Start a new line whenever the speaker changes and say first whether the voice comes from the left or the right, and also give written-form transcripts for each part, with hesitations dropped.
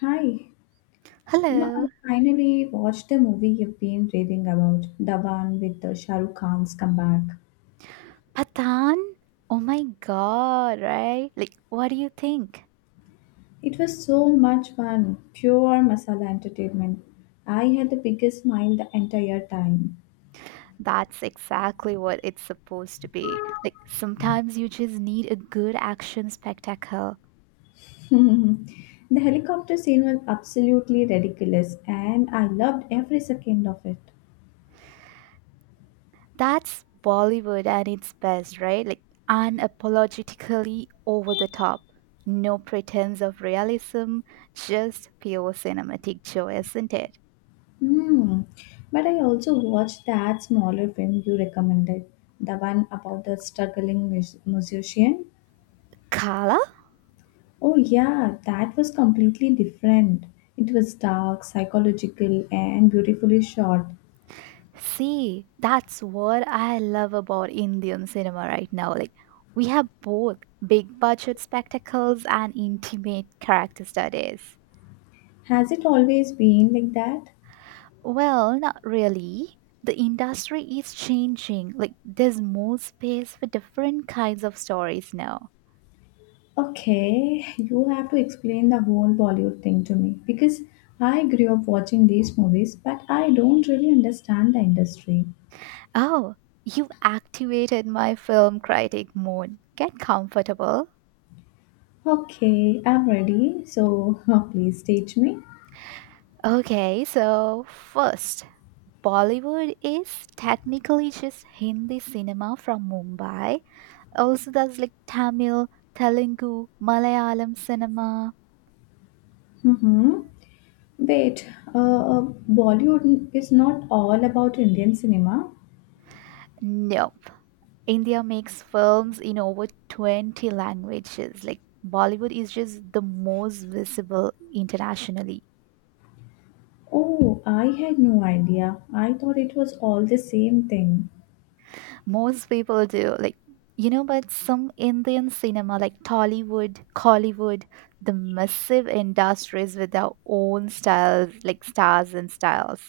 left: Hi. I
right: Hello,
left: finally watched the movie you've been raving about, the one with the Shah Rukh Khan's comeback.
right: Patan. Oh my god, right? Like, what do you think?
left: It was so much fun, pure masala entertainment. I had the biggest smile the entire time.
right: That's exactly what it's supposed to be. Like, sometimes you just need a good action spectacle.
left: The helicopter scene was absolutely ridiculous, and I loved every second of it.
right: That's Bollywood at its best, right? Like, unapologetically over the top. No pretense of realism, just pure cinematic joy, isn't it?
left: Hmm. But I also watched that smaller film you recommended, the one about the musician. Oh, yeah, that was completely different. It was dark, psychological, and beautifully shot.
right: See, that's what I love about Indian cinema right now. Like, we have both big budget spectacles and intimate character studies.
left: Has it always been like that?
right: Well, not really. The industry is changing. Like, there's more space for different kinds of stories now.
left: Okay, you have to explain the whole Bollywood thing to me because I grew up watching these movies, but I don't really understand the industry.
right: Oh, you have activated my film critic mode. Get comfortable.
left: Okay, I'm ready, so please teach me.
right: Okay, so first, Bollywood is technically just Hindi cinema from Mumbai. Also, there's like Tamil, Telugu, Malayalam cinema.
left: Mm-hmm. Wait, uh, uh, Bollywood is not all about Indian cinema.
right: Nope. India makes films in over 20 languages. Like, Bollywood is just the most visible internationally.
left: Oh, I had no idea. I thought it was all the same thing.
right: Most people do. Like, you know, but some Indian cinema, like Tollywood, Collywood, the massive industries with their own styles, like stars and styles.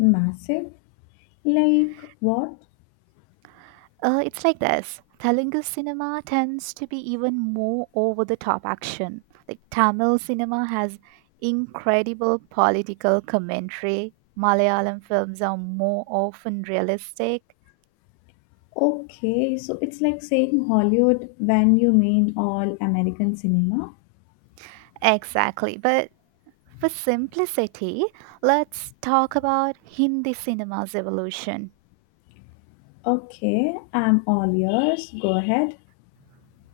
left: Massive? Like what?
right: It's like this. Telugu cinema tends to be even more over the top action. Like Tamil cinema has incredible political commentary. Malayalam films are more often realistic.
left: Okay, so it's like saying Hollywood when you mean all American cinema?
right: Exactly. But for simplicity, let's talk about Hindi cinema's evolution.
left: Okay, I'm all yours. Go ahead.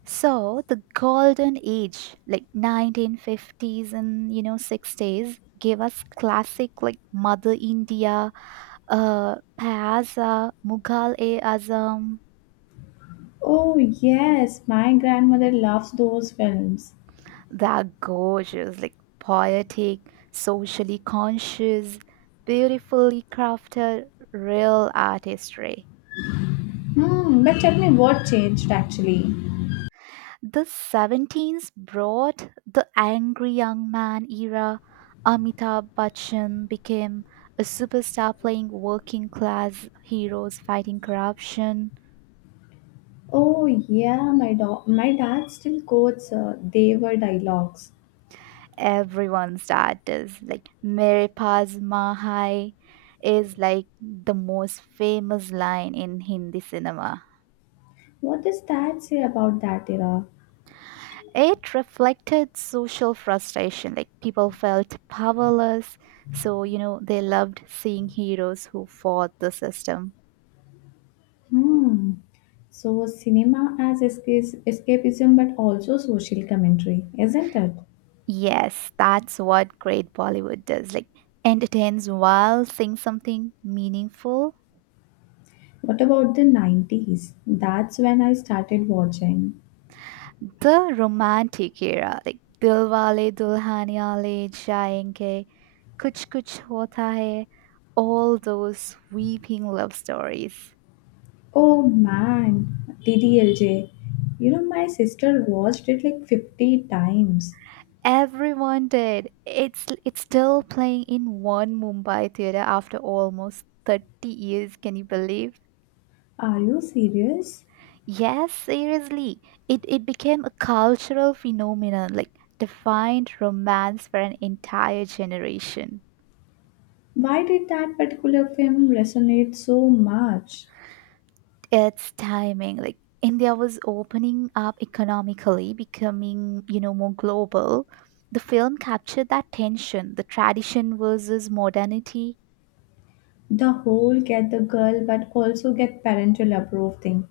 right: So the golden age, like 1950s and you know 60s, gave us classic like Mother India, Payasa, Mughal e Azam.
left: Oh, yes, my grandmother loves those films.
right: They're gorgeous, like poetic, socially conscious, beautifully crafted, real artistry.
left: Hmm, but tell me what changed actually.
right: The 70s brought the angry young man era. Amitabh Bachchan became a superstar playing working class heroes fighting corruption.
left: Oh yeah, my dad still quotes they were dialogues.
right: Everyone's dad is like Mere Paas Mahai is like the most famous line in Hindi cinema.
left: What does that say about that era?
right: It reflected social frustration, like people felt powerless. So, you know, they loved seeing heroes who fought the system.
left: Hmm. So, cinema as escapism but also social commentary, isn't it?
right: Yes, that's what great Bollywood does. Like entertains while saying something meaningful.
left: What about the 90s? That's when I started watching.
right: The romantic era, like Dilwale Dulhania Le Jayenge, Kuch Kuch Hota Hai, all those weeping love stories.
left: Oh man, DDLJ. My sister watched it like 50 times.
right: Everyone did. It's still playing in one Mumbai theater after almost 30 years, can you believe?
left: Are you serious?
right: Yes, seriously. It became a cultural phenomenon, like defined romance for an entire generation.
left: Why did that particular film resonate so much?
right: Its timing, like India was opening up economically, becoming, you know, more global. The film captured that tension, the tradition versus modernity.
left: The whole get the girl but also get parental approve thing.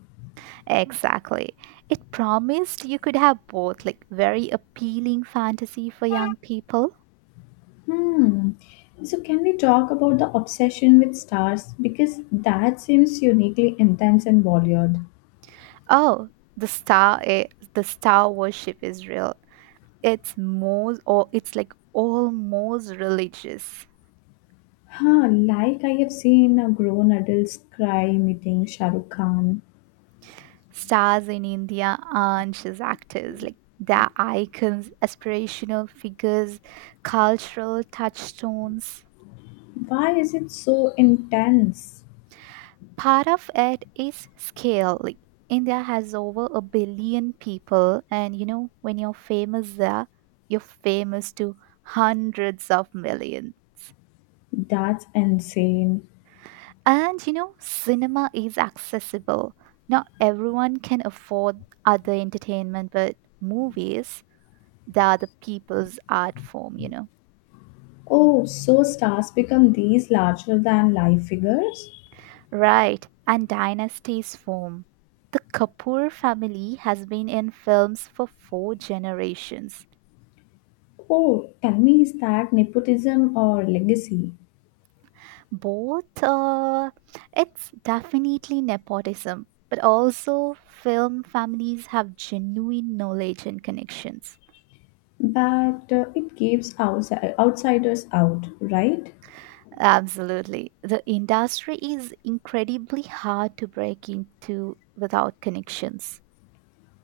right: Exactly. It promised you could have both, like very appealing fantasy for young people.
left: Hmm. So, can we talk about the obsession with stars? Because that seems uniquely intense and Bollywood.
right: Oh, the the star worship is real, it's most, or it's like almost religious.
left: Huh, like I have seen a grown adults cry meeting Shah Rukh Khan.
right: Stars in india aren't just actors, like they're icons, aspirational figures, cultural touchstones.
left: Why is it so intense?
right: Part of it is scale. Like india has over 1 billion people, and you know when you're famous there, you're famous to hundreds of millions.
left: That's insane.
right: And you know, cinema is accessible. Not everyone can afford other entertainment, but movies, they are the people's art form, you know.
left: Oh, so stars become these larger than life figures?
right: Right, and dynasties form. The Kapoor family has been in films for 4 generations.
left: Oh, tell me, is that nepotism or legacy?
right: Both, it's definitely nepotism, but also film families have genuine knowledge and connections.
left: But it keeps outsiders out, right?
right: Absolutely. The industry is incredibly hard to break into without connections.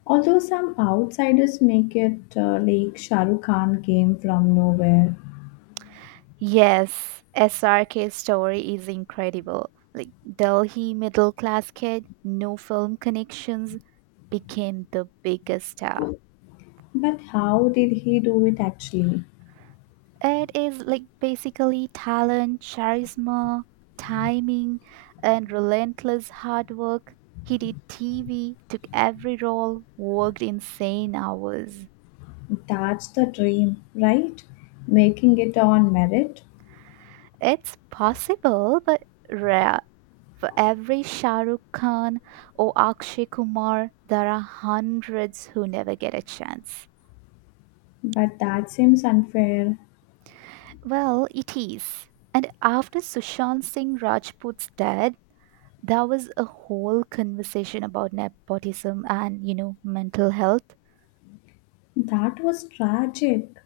left: Although some outsiders make it like Shah Rukh Khan came from nowhere.
right: Yes, SRK's story is incredible. Like Delhi middle class kid, no film connections, became the biggest star.
left: But how did he do it actually?
right: It is like basically talent, charisma, timing, and relentless hard work. He did TV, took every role, worked insane hours.
left: That's the dream, right? Making it on merit.
right: It's possible, but rare. For every Shah Rukh Khan or Akshay Kumar, there are hundreds who never get a chance.
left: But that seems unfair.
right: Well, it is. And after Sushant Singh Rajput's death, there was a whole conversation about nepotism and, you know, mental health.
left: That was tragic.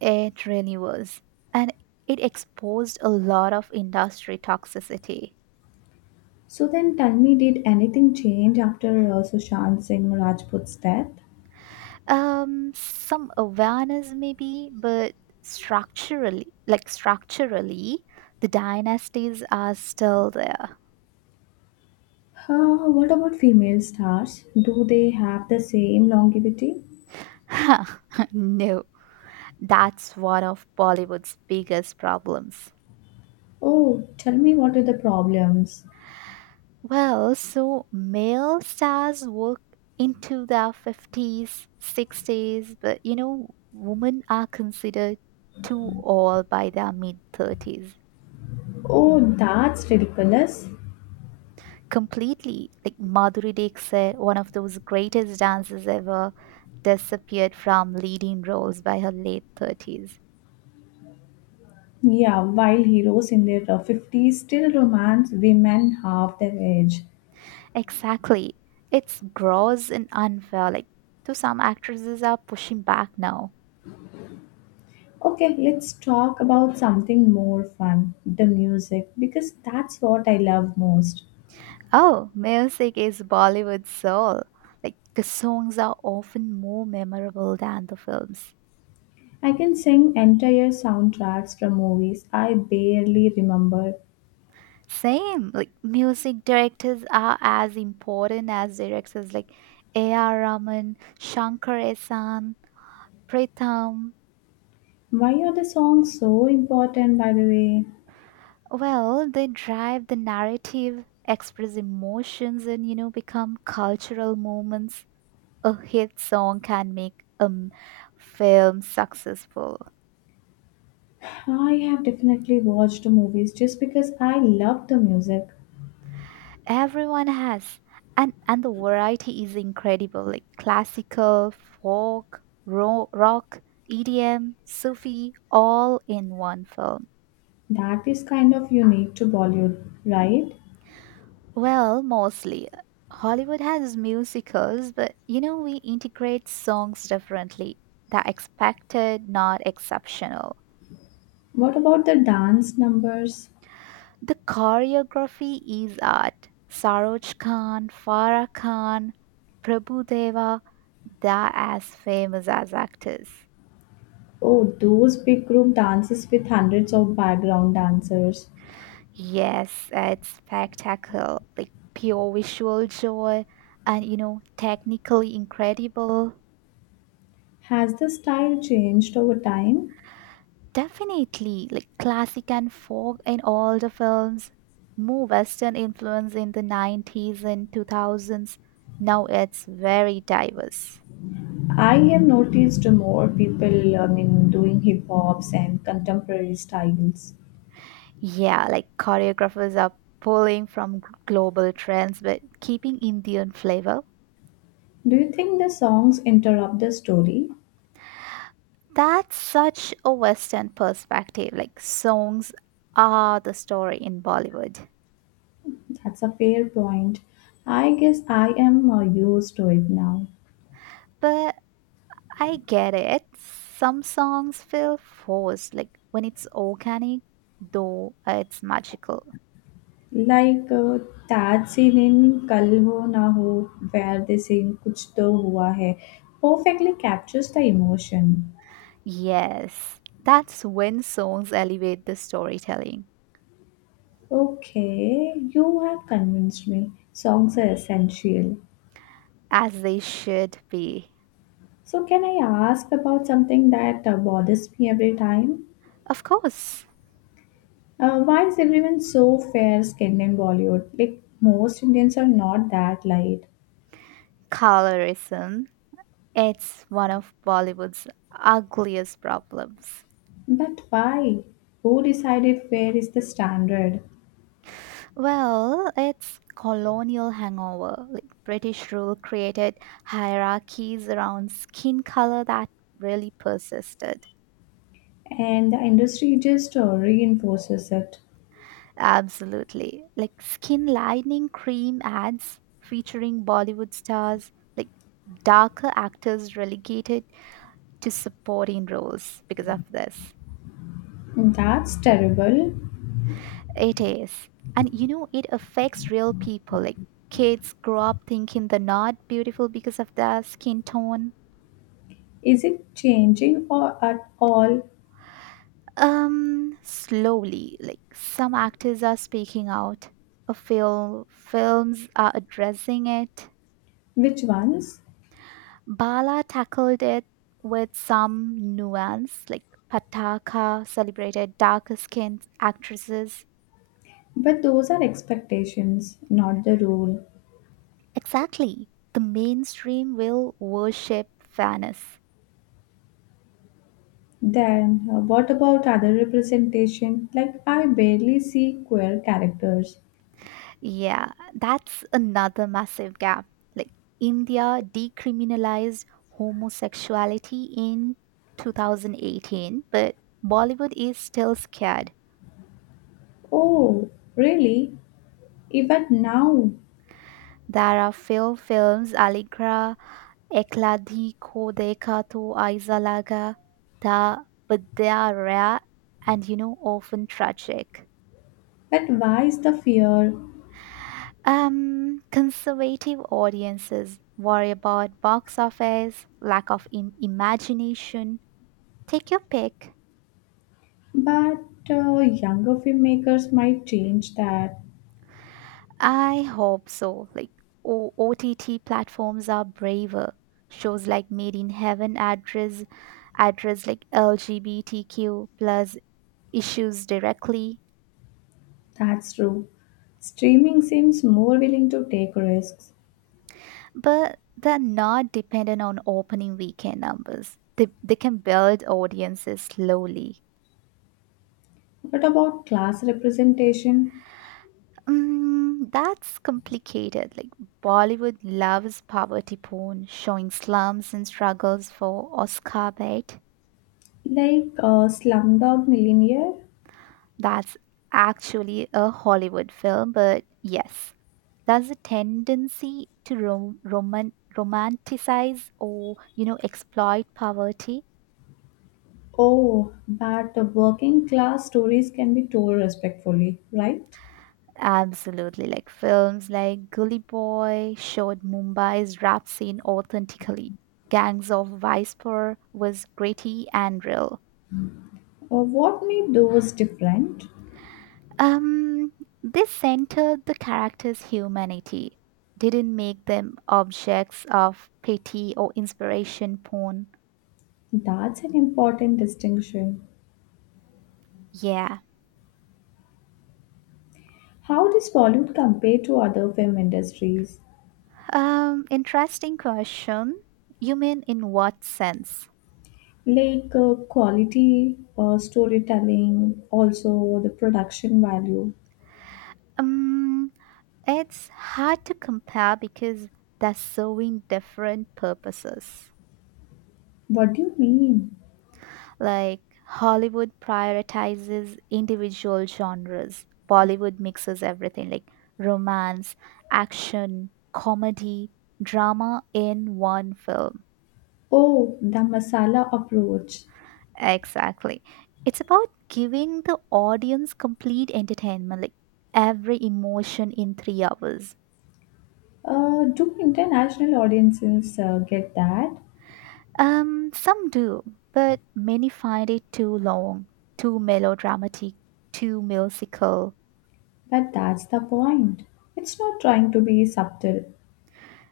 right: It really was. And it exposed a lot of industry toxicity.
left: So then tell me, did anything change after Sushant Singh Rajput's death?
right: Some awareness maybe, but structurally, structurally the dynasties are still there.
left: What about female stars? Do they have the same longevity?
right: No, that's one of bollywood's biggest problems.
left: Oh, tell me what are the problems?
right: Well, so male stars work into their 50s, 60s, but you know women are considered too old by their mid 30s.
left: Oh, that's ridiculous.
right: Completely. Like Madhuri Dixit, one of those greatest dancers ever, disappeared from leading roles by her late 30s.
left: Yeah, while heroes in their 50s still romance women half their age.
right: Exactly. It's gross and unfair. Like, to some actresses are pushing back now.
left: Okay, let's talk about something more fun the music, because that's what I love most.
right: Oh, music is Bollywood soul. Like, the songs are often more memorable than the films.
left: I can sing entire soundtracks from movies I barely remember.
right: Same. Like, music directors are as important as directors like A.R. Rahman, Shankar Ehsan, Pritham.
left: Why are the songs so important, by the way?
right: Well, they drive the narrative, express emotions, and you know, become cultural moments. A hit song can make a film successful.
left: I have definitely watched movies just because I love the music.
right: Everyone has, and the variety is incredible. Like classical, folk, rock, EDM, Sufi, all in one film.
left: That is kind of unique to Bollywood, right?
right: Well, mostly. Hollywood has musicals, but you know, we integrate songs differently. The expected, not exceptional.
left: What about the dance numbers?
right: The choreography is art. Saroj Khan, Farah Khan, Prabhu Deva, they're as famous as actors.
left: Oh, those big group dances with hundreds of background dancers.
right: Yes, it's spectacle, like pure visual joy, and you know, technically incredible.
left: Has the style changed over time?
right: Definitely, like classic and folk in all the films, more Western influence in the 90s and 2000s. Now it's very diverse.
left: I have noticed more people, I mean, doing hip hops and contemporary styles.
right: Yeah, like choreographers are pulling from global trends but keeping Indian flavor.
left: Do you think the songs interrupt the story?
right: That's such a Western perspective. Like songs are the story in Bollywood.
left: That's a fair point. I guess I am used to it now.
right: But I get it. Some songs feel forced, like when it's organic, though it's magical.
left: Like that scene in Kal Ho Na Ho, where they sing Kuch To Hua Hai, perfectly captures the emotion.
right: Yes, that's when songs elevate the storytelling,
left: Okay, you have convinced me. Songs are essential.
right: as they should be.
left: So, can I ask about something that bothers me every time?
right: Of course,
left: Why is everyone so fair skinned in Bollywood? Like, most Indians are not that light.
right: colorism. It's one of Bollywood's ugliest problems.
left: But why? Who decided fair is the standard?
right: Well, it's colonial hangover. Like British rule created hierarchies around skin color that really persisted.
left: And the industry just reinforces it.
right: Absolutely. Like skin lightening cream ads featuring Bollywood stars, like darker actors relegated to supporting roles because of this.
left: That's terrible.
right: It is. And you know, it affects real people. Like kids grow up thinking they're not beautiful because of their skin tone.
left: Is it changing or at all?
right: Slowly, like some actors are speaking out. A film, films are addressing it.
left: Which ones?
right: Bala tackled it with some nuance, like Pataka celebrated darker skinned actresses.
left: But those are expectations, not the rule.
right: Exactly. The mainstream will worship fairness.
left: Then, what about other representation? Like, I barely see queer characters.
right: Yeah, that's another massive gap. Like India decriminalized homosexuality in 2018, but Bollywood is still scared.
left: Oh, really? Even now?
right: There are few films, Aligra. Ekladhi ko dekha to aisa laga tha, but they are rare and you know often tragic.
left: But why is the fear?
right: Conservative audiences worry about box office, lack of imagination. Take your pick.
left: But younger filmmakers might change that.
right: I hope so. Like OTT platforms are braver. Shows like Made in Heaven address like LGBTQ plus issues directly,
left: That's true. Streaming seems more willing to take risks.
right: but they're not dependent on opening weekend numbers. They can build audiences slowly.
left: What about class representation?
right: Mm, that's complicated. Like Bollywood loves poverty porn, showing slums and struggles for Oscar bait.
left: Like Slumdog Millionaire?
right: That's actually a Hollywood film, but yes, there's a tendency to romanticize or you know exploit poverty.
left: Oh, but working class stories can be told respectfully, right?
right: Absolutely. Like films like Gully Boy showed Mumbai's rap scene authentically. Gangs of Vicepur was gritty and real.
left: Or what made those different?
right: Um, this centered the characters' humanity, didn't make them objects of pity or inspiration porn.
left: That's an important distinction.
right: Yeah.
left: How does Bollywood compare to other film industries?
right: Interesting question. You mean in what sense?
left: Like quality, storytelling, also the production value.
right: Um, It's hard to compare because they're serving different purposes.
left: What do you mean?
right: Like Hollywood prioritizes individual genres, Bollywood mixes everything like romance, action, comedy, drama in one film.
left: Oh, the masala approach.
right: Exactly. It's about giving the audience complete entertainment, like every emotion in 3 hours.
left: Do international audiences get that?
right: Some do, but many find it too long, too melodramatic, too musical.
left: But that's the point. It's not trying to be subtle.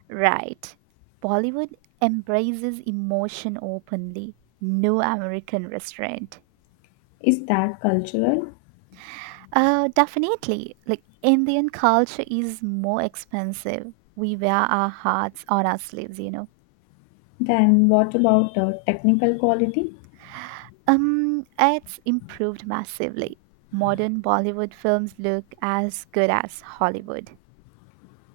right: Right. Bollywood embraces emotion openly, no American restraint.
left: Is that cultural?
right: Definitely. Like Indian culture is more expensive. We wear our hearts on our sleeves, you know.
left: Then what about technical quality?
right: It's improved massively. Modern Bollywood films look as good as Hollywood.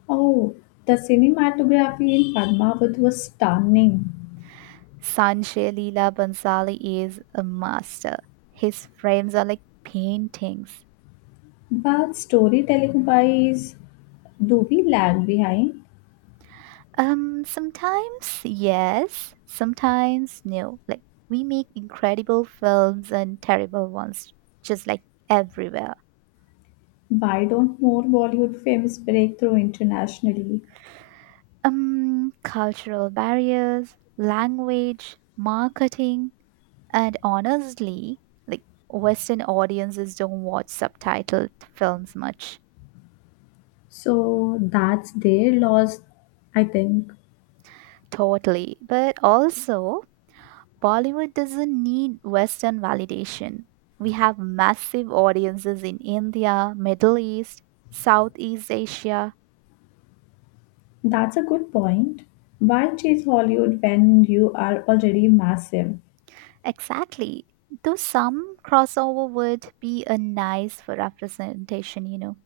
left: Oh, the cinematography in Padmavat was stunning.
right: Sanjay Leela Bansali is a master. His frames are like paintings.
left: But storytelling wise, do we lag behind?
right: Sometimes yes, sometimes no. Like we make incredible films and terrible ones, just like everywhere.
left: Why don't more Bollywood films break through internationally?
right: Cultural barriers, language, marketing, and honestly, like Western audiences don't watch subtitled films much.
left: So that's their loss, I think.
right: Totally, but also Bollywood doesn't need Western validation. We have massive audiences in India, Middle East, Southeast Asia.
left: That's a good point. Why chase Hollywood when you are already massive?
right: Exactly. Though some crossover would be a nice for representation, you know.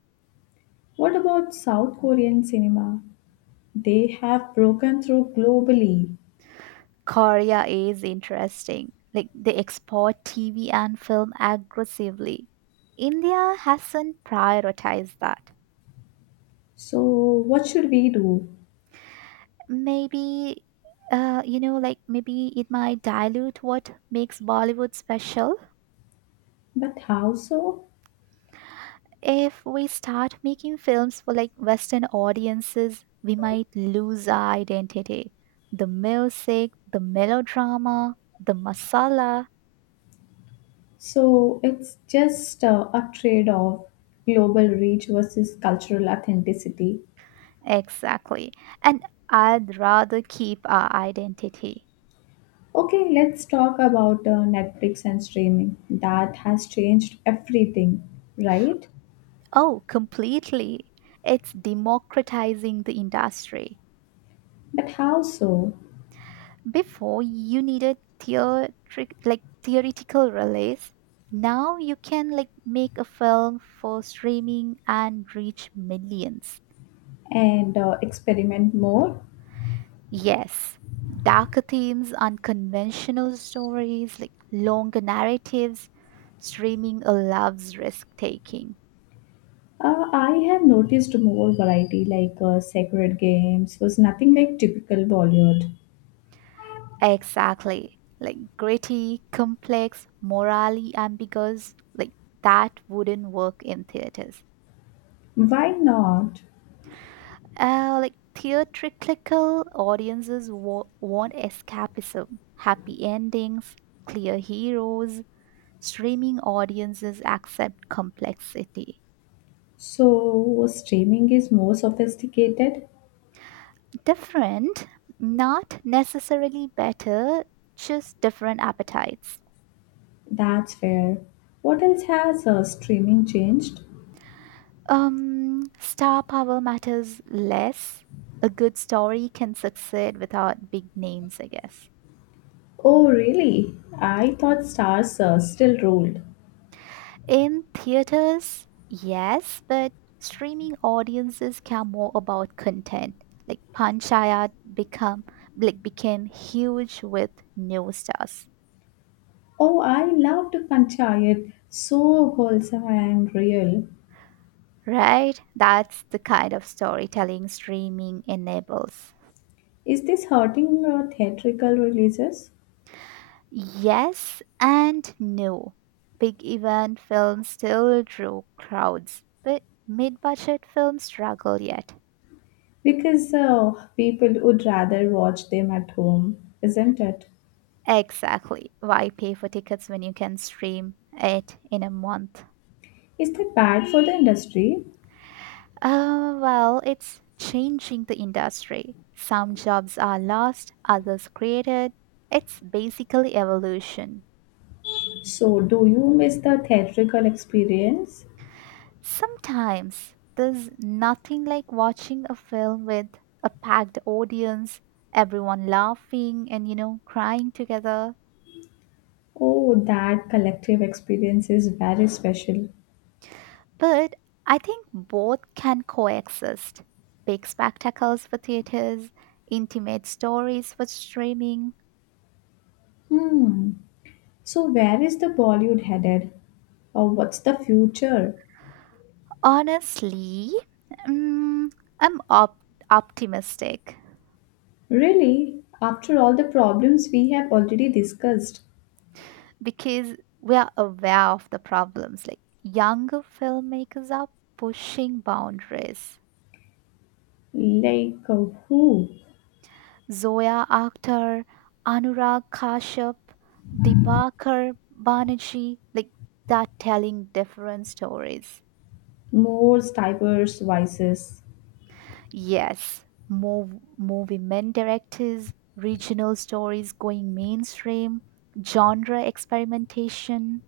left: What about South Korean cinema? They have broken through globally.
right: Korea is interesting. Like they export TV and film aggressively. India hasn't prioritized that.
left: So, what should we do?
right: Maybe you know, like maybe it might dilute what makes Bollywood special.
left: But how so?
right: If we start making films for like Western audiences, we might lose our identity. The music, the melodrama, the masala.
left: So, it's just a trade off global reach versus cultural authenticity.
right: Exactly. And I'd rather keep our identity.
left: Okay, let's talk about Netflix and streaming. That has changed everything, right?
right: Oh, completely. It's democratizing the industry.
left: But how so?
right: Before you needed theatric like theoretical release. Now you can like make a film for streaming and reach millions.
left: And experiment more?
right: Yes, darker themes, unconventional stories, like longer narratives, streaming allows risk taking.
left: I have noticed more variety like sacred games was nothing like typical Bollywood.
right: Exactly. Like gritty, complex, morally ambiguous, like that wouldn't work in theaters.
left: Why not?
right: Like theatrical audiences want escapism, happy endings, clear heroes. Streaming audiences accept complexity.
left: So streaming is more sophisticated.
right: Different, not necessarily better, just different appetites.
left: That's fair. What else has streaming changed?
right: Star power matters less. A good story can succeed without big names, I guess.
left: Oh really? I thought stars still ruled.
right: In theaters, yes, but streaming audiences care more about content. Like Panchayat become like became huge with new stars.
left: Oh, I loved Panchayat. So wholesome and real.
right: Right? That's the kind of storytelling streaming enables.
left: Is this hurting theatrical releases?
right: Yes and no. Big event films still draw crowds, but mid budget films struggle yet.
left: Because people would rather watch them at home, isn't it?
right: Exactly. Why pay for tickets when you can stream it in a month?
left: Is that bad for the industry?
right: Well, it's changing the industry. Some jobs are lost, others created. It's basically evolution.
left: So, do you miss the theatrical experience?
right: Sometimes there's nothing like watching a film with a packed audience, everyone laughing and, you know, crying together.
left: Oh, that collective experience is very special.
right: But I think both can coexist, big spectacles for theaters, intimate stories for streaming.
left: Hmm. So, where is the Bollywood headed? Or what's the future?
right: Honestly, mm, I'm op- optimistic
left: Really, after all the problems we have already discussed,
right: because we are aware of the problems. Like, younger filmmakers are pushing boundaries.
left: like who?
right: Zoya Akhtar, Anurag Kashyap, Dibakar Banerjee, like that, telling different stories.
left: More diverse voices,
right: Yes, more movie men directors, regional stories going mainstream, genre experimentation.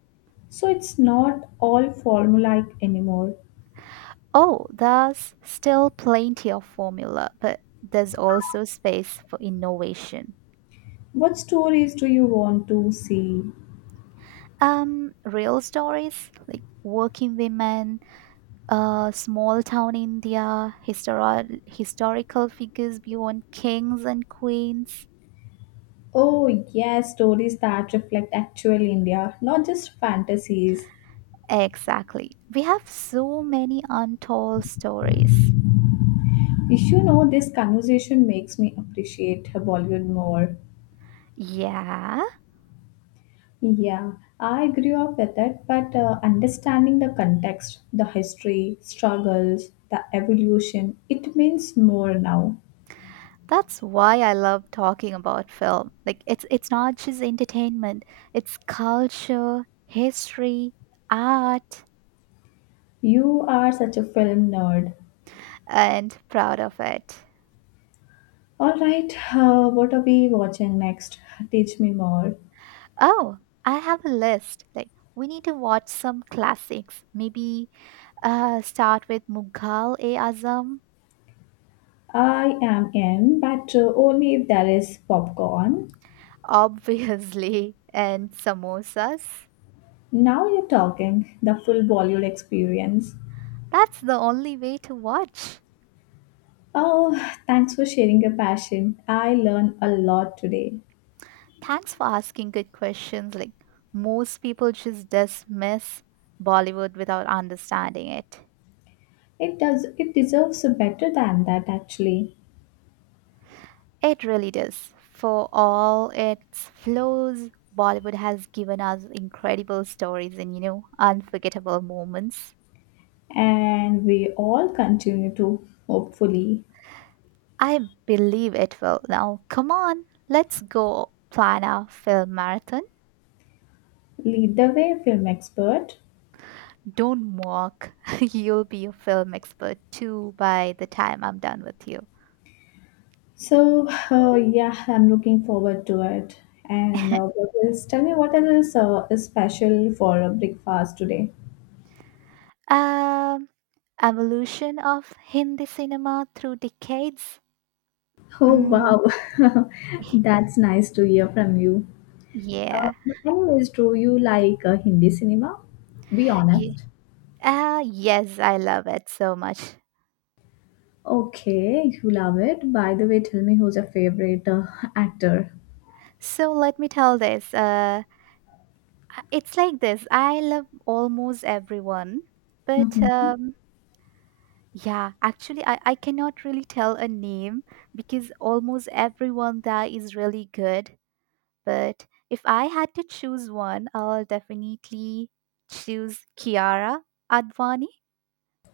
left: so it's not all formulaic anymore.
right: Oh, there's still plenty of formula, but there's also space for innovation.
left: What stories do you want to see?
right: Real stories like working women, small town India, historical figures beyond kings and queens.
left: Oh, yes, stories that reflect actual India, not just fantasies.
right: Exactly. We have so many untold stories.
left: You know, this conversation makes me appreciate Bollywood more.
right: Yeah,
left: Yeah, I grew up with it, but understanding the context, the history, struggles, the evolution, it means more now.
right: that's why I love talking about film. Like, it's not just entertainment, it's culture, history, art,
left: You are such a film nerd.
right: and proud of it.
left: All right, what are we watching next? Teach me more.
right: Oh, I have a list. Like, we need to watch some classics, maybe. Start with Mughal e Azam,
left: I am in, but only if there is popcorn.
right: obviously, and samosas.
left: Now you're talking, the full Bollywood experience.
right: That's the only way to watch.
left: Oh, thanks for sharing your passion. I learned a lot today.
right: Thanks for asking good questions. Like, most people just dismiss Bollywood without understanding it.
left: It does it deserves better than that actually.
right: It really does. For all its flaws, Bollywood has given us incredible stories and, unforgettable moments.
left: And we all continue to hopefully
right: I believe it will. Now, come on, let's go plan our film marathon.
left: lead the way film expert.
right: Don't mock. You'll be a film expert too by the time I'm done with you.
left: So yeah, I'm looking forward to it. And what else? Tell me what else is special for breakfast today?
right: Um, Evolution of Hindi cinema through decades.
left: Oh
right: Mm,
left: wow, that's nice to hear from you.
right: yeah.
left: But anyways, do you like Hindi cinema? Be
right: Ye-
left: honest.
right: Ah, yes, I love it so much.
left: Okay, you love it. By the way, tell me who's your favorite actor.
right: So let me tell this. It's like this. I love almost everyone, but
left: Hmm.
right: yeah, actually, I cannot really tell a name because almost everyone there is really good. But if I had to choose one, I'll definitely choose Kiara Advani.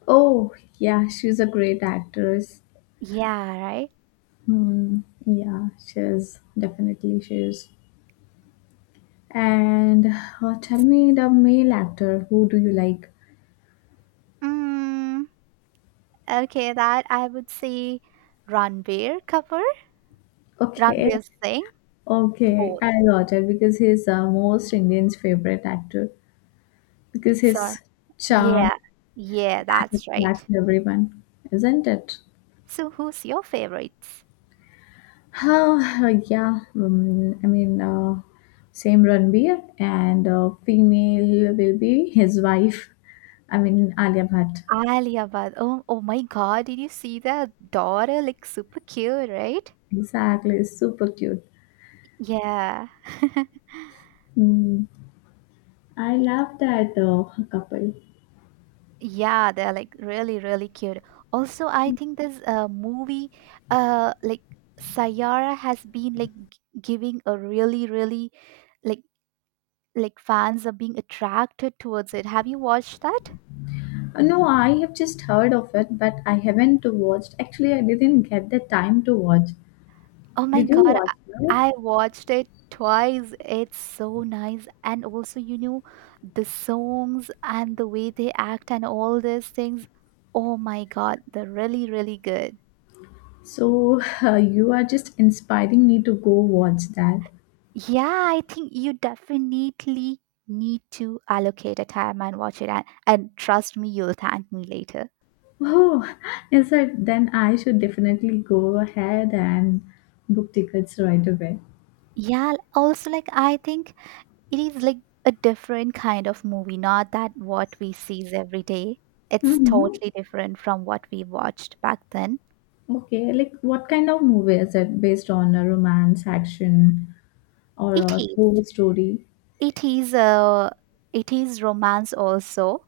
left: Oh, yeah, she's a great actress.
right: Yeah, right?
left: Hmm. Yeah, she is. Definitely, she is. And tell me the male actor, who do you like?
right: Mm, okay, that I would say Ranbir Kapoor,
left: Okay,
right: Ranbir Singh,
left: okay,
right: both.
left: I got it because he's most Indians' favorite actor because
right: Sorry.
left: his charm
right: Yeah, yeah, that's right.
left: attracts everyone, isn't it?
right: So, who's your favorites?
left: Oh, yeah, I mean, same Ranbir and female will be his wife, I mean, Alia Bhatt.
right: Alia Bhatt. Oh, oh my God! Did you see the daughter? Like super cute, right?
left: Exactly, super cute.
right: Yeah.
left: Mm, I love that couple.
right: Yeah, they're like really, really cute. Also, I think this movie, like Sayara has been like giving a really, really, like like fans are being attracted towards it. Have you watched that?
left: No, I have just heard of it, but I haven't watched. Actually, I didn't get the time to watch.
right: Oh my
left: Did you
right: God,
left: watch it?
right: I watched it twice. It's so nice, and also the songs and the way they act and all these things. Oh my God, they're really, really good.
left: So, you are just inspiring me to go watch that.
right: Yeah, I think you definitely need to allocate a time and watch it, and trust me, you'll thank me later.
left: Oh, yes, I, then I should definitely go ahead and book tickets right away.
right: Yeah, also like I think it is like a different kind of movie, not that what we sees every day. It's
left: Mm-hmm.
right: totally different from what we watched back then.
left: Okay, like what kind of movie is it based on a romance, action, or
right: It
left: a
right: is.
left: true story?
right: It is it is romance also.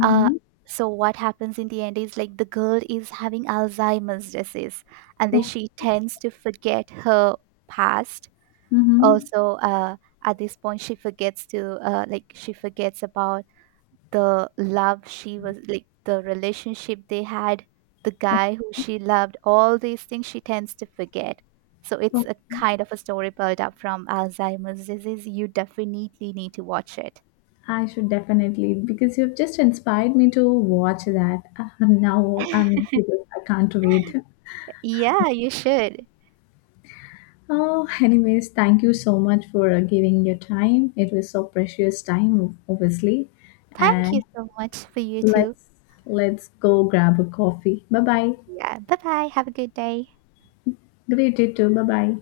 right: uh, so what happens in the end is, like, the girl is having alzheimer's disease and then
left: Okay.
right: she tends to forget her past.
left: Mm-hmm.
right: Also at this point she forgets to, like, she forgets about the love, she was like, the relationship they had, the guy who she loved, all these things she tends to forget. So it's
left: Okay.
right: a kind of a story built up from alzheimer's disease. You definitely need to watch it.
left: I should definitely because you've just inspired me to watch that. Now I'm curious. I can't wait.
right: Yeah, you should.
left: Oh, anyways, thank you so much for giving your time. It was so precious time, obviously.
right: Thank you
left: And
right: so much for you too.
left: let's let's go grab a coffee. Bye bye.
right: Yeah, bye bye, have a good day.
left: Great day too. Bye bye.